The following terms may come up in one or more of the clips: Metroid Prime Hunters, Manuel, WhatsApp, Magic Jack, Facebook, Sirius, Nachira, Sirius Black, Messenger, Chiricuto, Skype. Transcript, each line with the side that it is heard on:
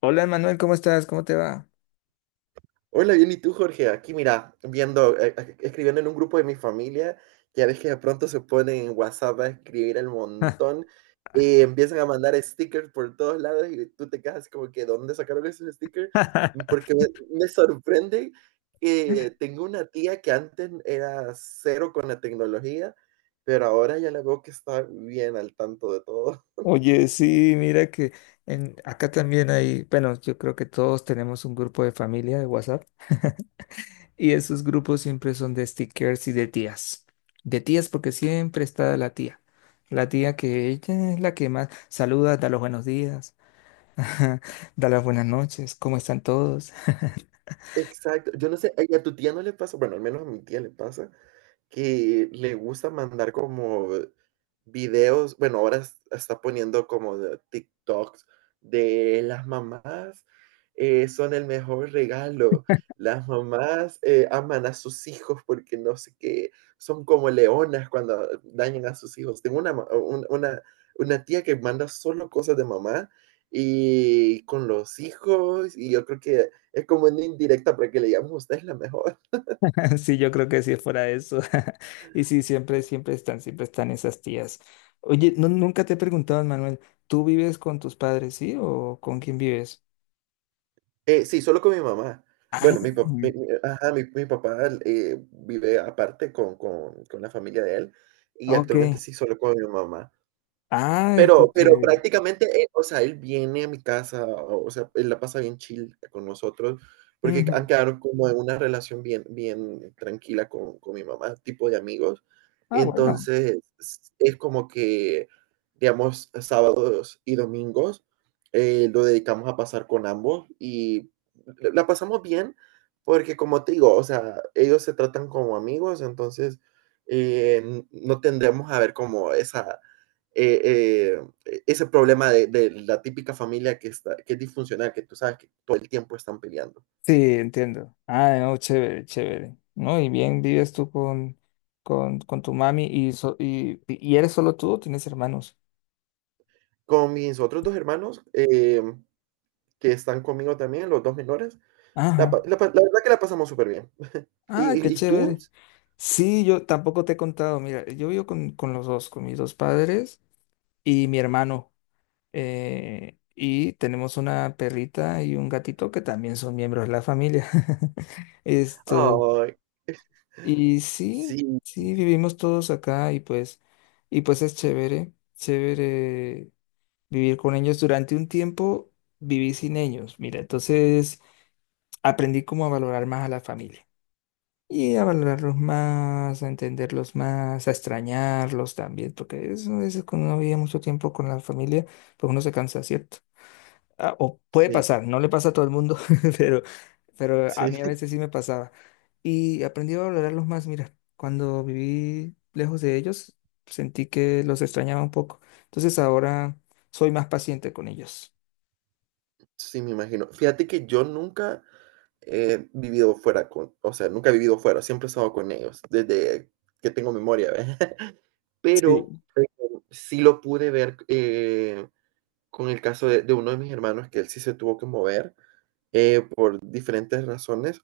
left: Hola Manuel, ¿cómo estás? ¿Cómo te va?
right: Hola, bien, ¿y tú, Jorge? Aquí, mira, viendo, escribiendo en un grupo de mi familia, ya ves que de pronto se ponen en WhatsApp a escribir el montón, empiezan a mandar stickers por todos lados y tú te quedas así como que, ¿dónde sacaron esos stickers? Porque me, me sorprende que tengo una tía que antes era cero con la tecnología, pero ahora ya la veo que está bien al tanto de todo.
left: Oye, sí, mira que acá también hay, bueno, yo creo que todos tenemos un grupo de familia de WhatsApp y esos grupos siempre son de stickers y de tías. De tías porque siempre está la tía. La tía que ella es la que más saluda, da los buenos días, da las buenas noches, ¿cómo están todos?
right: Exacto, yo no sé, ¿a tu tía no le pasa? Bueno, al menos a mi tía le pasa que le gusta mandar como videos, bueno, ahora está poniendo como de TikToks de las mamás, son el mejor regalo. Las mamás, aman a sus hijos porque no sé qué, son como leonas cuando dañan a sus hijos. Tengo una, ma- un- una tía que manda solo cosas de mamá y con los hijos, y yo creo que es como una indirecta para que le digamos, usted es la mejor.
left: Sí, yo creo que sí fuera eso. Y sí, siempre, siempre están esas tías. Oye, no, nunca te he preguntado, Manuel, ¿tú vives con tus padres, sí? ¿O con quién vives?
right: Sí, solo con mi mamá.
left: Ah,
right: Bueno, mi papá, ajá, mi papá, vive aparte con, con la familia de él, y actualmente
left: ok.
right: sí, solo con mi mamá.
left: Ay, qué
right: Pero
left: chévere.
right: prácticamente, o sea, él viene a mi casa, o sea, él la pasa bien chill con nosotros, porque han
left: Ujú.
right: quedado como en una relación bien tranquila con mi mamá, tipo de amigos.
left: Ah, bueno.
right: Entonces, es como que, digamos, sábados y domingos, lo dedicamos a pasar con ambos, y la pasamos bien, porque como te digo, o sea, ellos se tratan como amigos, entonces, no tendremos a ver como esa ese problema de la típica familia que, está, que es disfuncional, que tú sabes que todo el tiempo están peleando.
left: Sí, entiendo. Ah, no, chévere, chévere. No, y bien, vives tú con tu mami y, y, ¿y eres solo tú o tienes hermanos?
right: Con mis otros dos hermanos, que están conmigo también, los dos menores,
left: Ajá.
right: la verdad que la pasamos súper bien. ¿Y,
left: Ah, qué
right: y tú?
left: chévere. Sí, yo tampoco te he contado. Mira, yo vivo con los dos, con mis dos padres y mi hermano. Y tenemos una perrita y un gatito que también son miembros de la familia. Esto.
right: Ay,
left: Y sí,
right: sí,
left: sí, vivimos todos acá y pues es chévere, chévere vivir con ellos. Durante un tiempo viví sin ellos. Mira, entonces aprendí como a valorar más a la familia, y a valorarlos más, a entenderlos más, a extrañarlos también, porque eso a veces cuando uno vive mucho tiempo con la familia, pues uno se cansa, ¿cierto? Ah, o puede
right: sí,
left: pasar, no le pasa a todo el mundo, pero, pero
right: sí,
left: a mí a veces sí me pasaba. Y aprendí a valorarlos más, mira, cuando viví lejos de ellos, sentí que los extrañaba un poco. Entonces ahora soy más paciente con ellos.
right: sí, me imagino. Fíjate que yo nunca he vivido fuera con, o sea, nunca he vivido fuera, siempre he estado con ellos, desde que tengo memoria, ¿ves? Pero
left: Sí.
right: sí lo pude ver, con el caso de uno de mis hermanos, que él sí se tuvo que mover, por diferentes razones,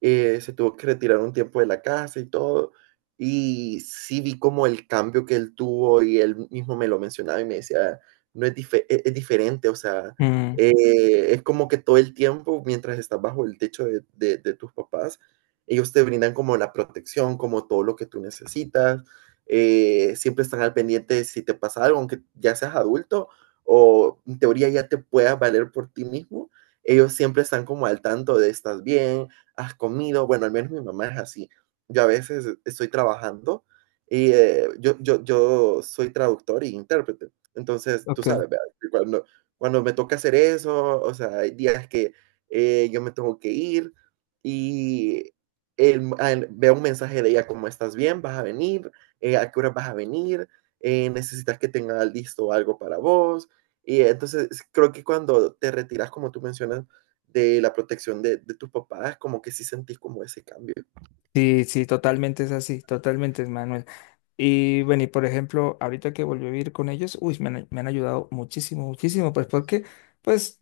right: se tuvo que retirar un tiempo de la casa y todo. Y sí vi como el cambio que él tuvo, y él mismo me lo mencionaba y me decía, no es, es diferente, o sea,
left: Mm,
right: es como que todo el tiempo, mientras estás bajo el techo de tus papás, ellos te brindan como la protección, como todo lo que tú necesitas, siempre están al pendiente de si te pasa algo, aunque ya seas adulto o en teoría ya te puedas valer por ti mismo, ellos siempre están como al tanto de estás bien, has comido, bueno, al menos mi mamá es así. Yo a veces estoy trabajando y yo soy traductor y intérprete. Entonces, tú
left: ok.
right: sabes, ¿verdad? Cuando me toca hacer eso, o sea, hay días que yo me tengo que ir y veo un mensaje de ella como estás bien, vas a venir, eh, a qué hora vas a venir, eh, necesitas que tenga listo algo para vos, y entonces creo que cuando te retiras, como tú mencionas, de la protección de tus papás, como que sí sentís como ese cambio.
left: Sí, sí, totalmente es así, totalmente, hermano. Y bueno, y por ejemplo, ahorita que volví a vivir con ellos, uy, me han ayudado muchísimo, muchísimo, pues porque pues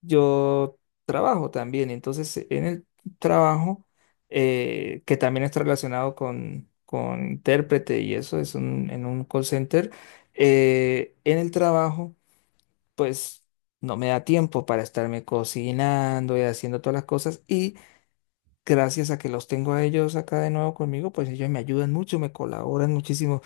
left: yo trabajo también, entonces en el trabajo, que también está relacionado con intérprete y eso, es un, en un call center, en el trabajo, pues no me da tiempo para estarme cocinando y haciendo todas las cosas y gracias a que los tengo a ellos acá de nuevo conmigo, pues ellos me ayudan mucho, me colaboran muchísimo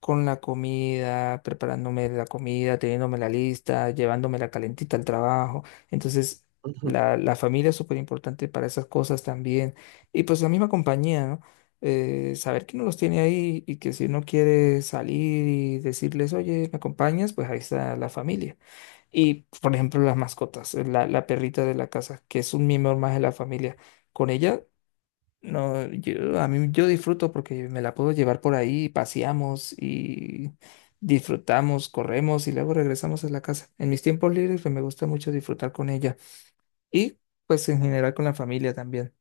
left: con la comida, preparándome la comida, teniéndome la lista, llevándome la calentita al trabajo. Entonces,
right: Ujú.
left: la familia es súper importante para esas cosas también. Y pues la misma compañía, ¿no? Saber que no los tiene ahí y que si uno quiere salir y decirles, oye, ¿me acompañas? Pues ahí está la familia. Y, por ejemplo, las mascotas, la perrita de la casa, que es un miembro más de la familia. Con ella no, yo, a mí yo disfruto porque me la puedo llevar por ahí, paseamos y disfrutamos, corremos y luego regresamos a la casa. En mis tiempos libres pues, me gusta mucho disfrutar con ella y pues en general con la familia también,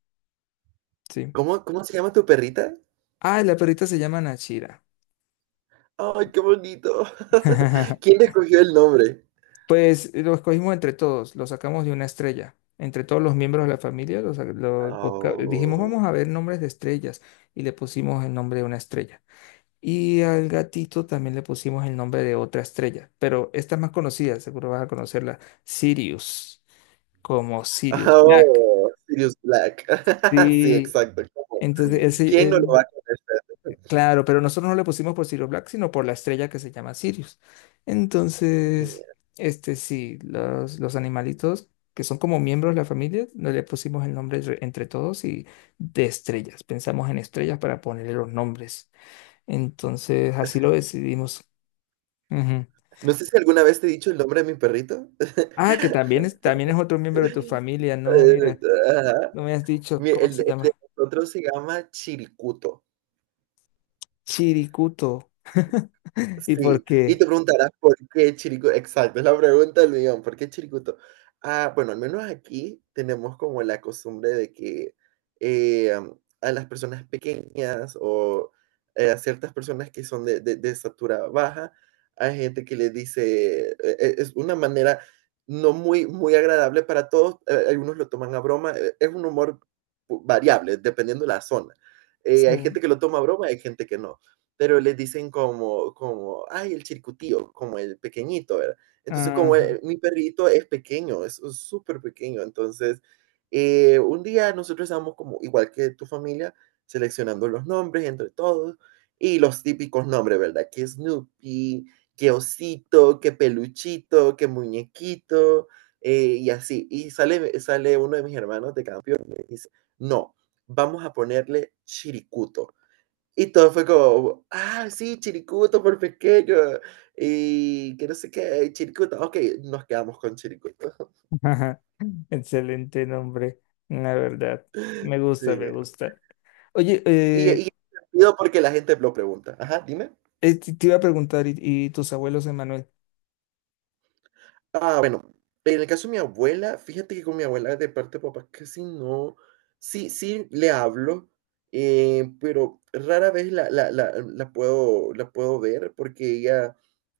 left: sí.
right: Cómo se llama tu perrita?
left: Ah, la perrita se llama Nachira.
right: ¡Ay, qué bonito! ¿Quién le escogió el nombre?
left: Pues lo escogimos entre todos, lo sacamos de una estrella. Entre todos los miembros de la familia, lo, sa- lo busca- dijimos, vamos
right: Oh,
left: a ver nombres de estrellas y le pusimos el nombre de una estrella. Y al gatito también le pusimos el nombre de otra estrella, pero esta es más conocida, seguro vas a conocerla, Sirius, como Sirius Black.
right: oh, Sirius Black. Sí,
left: Sí,
right: exacto, como,
left: entonces ese,
right: ¿quién no lo va a conocer?
left: claro, pero nosotros no le pusimos por Sirius Black, sino por la estrella que se llama Sirius. Entonces,
right: Genial.
left: este sí, los animalitos que son como miembros de la familia, no le pusimos el entre todos y de estrellas. Pensamos en estrellas para ponerle los nombres. Entonces, así lo decidimos. Ujú.
right: No sé si alguna vez te he dicho el nombre de mi perrito.
left: Ah, que también es otro miembro de tu familia, ¿no?
right: Eh,
left: Mira,
right: ajá.
left: no me has dicho, ¿cómo se
right: El de
left: llama?
right: nosotros se llama Chiricuto.
left: Chiricuto. ¿Y por
right: Sí, y te
left: qué?
right: preguntarás por qué Chirico, exacto, es la pregunta del millón, ¿por qué Chiricuto? Ah, bueno, al menos aquí tenemos como la costumbre de que, em, a las personas pequeñas o, a ciertas personas que son de de estatura baja, hay gente que les dice, es una manera no muy agradable para todos, algunos lo toman a broma, es un humor variable, dependiendo de la zona. Hay
left: Sí.
right: gente que lo toma a broma, hay gente que no, pero les dicen como, como, ay, el circuitío, como el pequeñito, ¿verdad? Entonces, como
left: Ajá,
right: mi perrito es pequeño, es súper pequeño, entonces, un día nosotros estábamos como, igual que tu familia, seleccionando los nombres entre todos, y los típicos nombres, ¿verdad? Que Snoopy, que osito, que peluchito, que muñequito, y así. Y sale uno de mis hermanos de campeón y me dice, no, vamos a ponerle chiricuto. Y todo fue como, ah, sí, Chiricuto por pequeño. Y que no sé qué, y Chiricuto. Ok, nos quedamos con Chiricuto.
left: ajá. Excelente nombre, la verdad. Me gusta, me
right: Sí.
left: gusta. Oye,
right: Y es divertido porque la gente lo pregunta. Ajá, dime.
left: te iba a preguntar, y tus abuelos, Emanuel?
right: Ah, bueno, en el caso de mi abuela, fíjate que con mi abuela de parte de papá casi no. Sí, sí le hablo, pero rara vez la puedo ver porque ella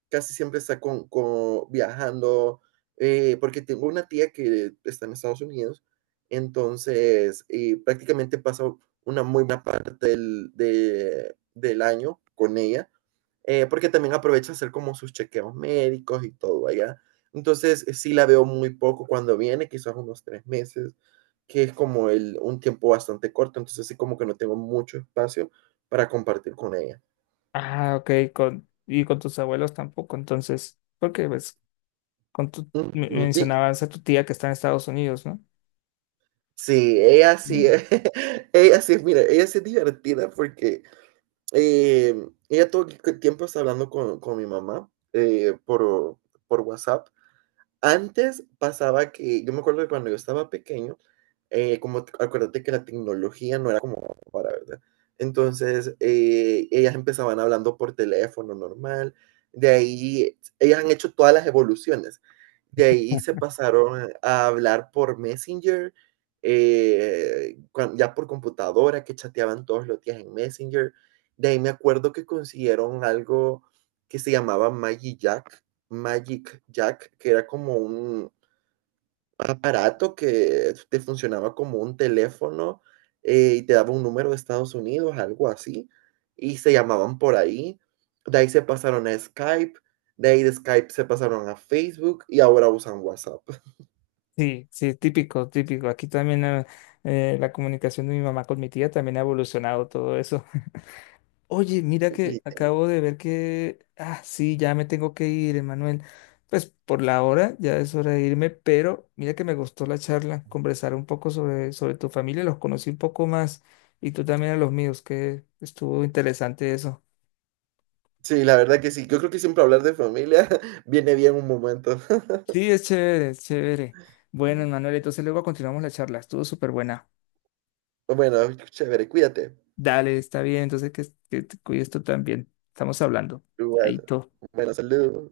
right: casi siempre está con viajando, porque tengo una tía que está en Estados Unidos, entonces, prácticamente paso una muy buena parte del año con ella, porque también aprovecha hacer como sus chequeos médicos y todo allá. Entonces, sí la veo muy poco cuando viene, quizás unos 3 meses, que es como el, un tiempo bastante corto, entonces sí como que no tengo mucho espacio para compartir con ella.
left: Ah, ok, con, y con tus abuelos tampoco, entonces, porque pues, con tu,
right: Y,
left: mencionabas a tu tía que está en Estados Unidos, ¿no?
right: sí,
left: Mm.
right: mira, ella sí es divertida porque eh, ella todo el tiempo está hablando con mi mamá, por WhatsApp. Antes pasaba que yo me acuerdo que cuando yo estaba pequeño, como t acuérdate que la tecnología no era como para, ¿verdad? Entonces, ellas empezaban hablando por teléfono normal, de ahí ellas han hecho todas las evoluciones. De ahí se pasaron a hablar por Messenger, cuan ya por computadora, que chateaban todos los días en Messenger. De ahí me acuerdo que consiguieron algo que se llamaba Magic Jack. Magic Jack, que era como un aparato que te funcionaba como un teléfono, y te daba un número de Estados Unidos, algo así, y se llamaban por ahí. De ahí se pasaron a Skype, de ahí de Skype se pasaron a Facebook, y ahora usan WhatsApp.
left: Sí, sí, típico, típico. Aquí también la comunicación de mi mamá con mi tía también ha evolucionado todo eso. Oye, mira que
right: Li-
left: acabo de ver que, ah, sí, ya me tengo que ir, Emanuel. Pues por la hora ya es hora de irme, pero mira que me gustó la charla, conversar un poco sobre, sobre tu familia, los conocí un poco más y tú también a los míos, que estuvo interesante eso.
right: Sí, la verdad que sí. Yo creo que siempre hablar de familia viene bien un momento.
left: Sí, es chévere, es chévere. Bueno, Emanuel, entonces luego continuamos la charla, estuvo súper buena.
right: Bueno, chévere, cuídate.
left: Dale, está bien, entonces que te cuides tú también. Estamos hablando. Ahí
right: Igual.
left: todo.
right: Bueno, saludos.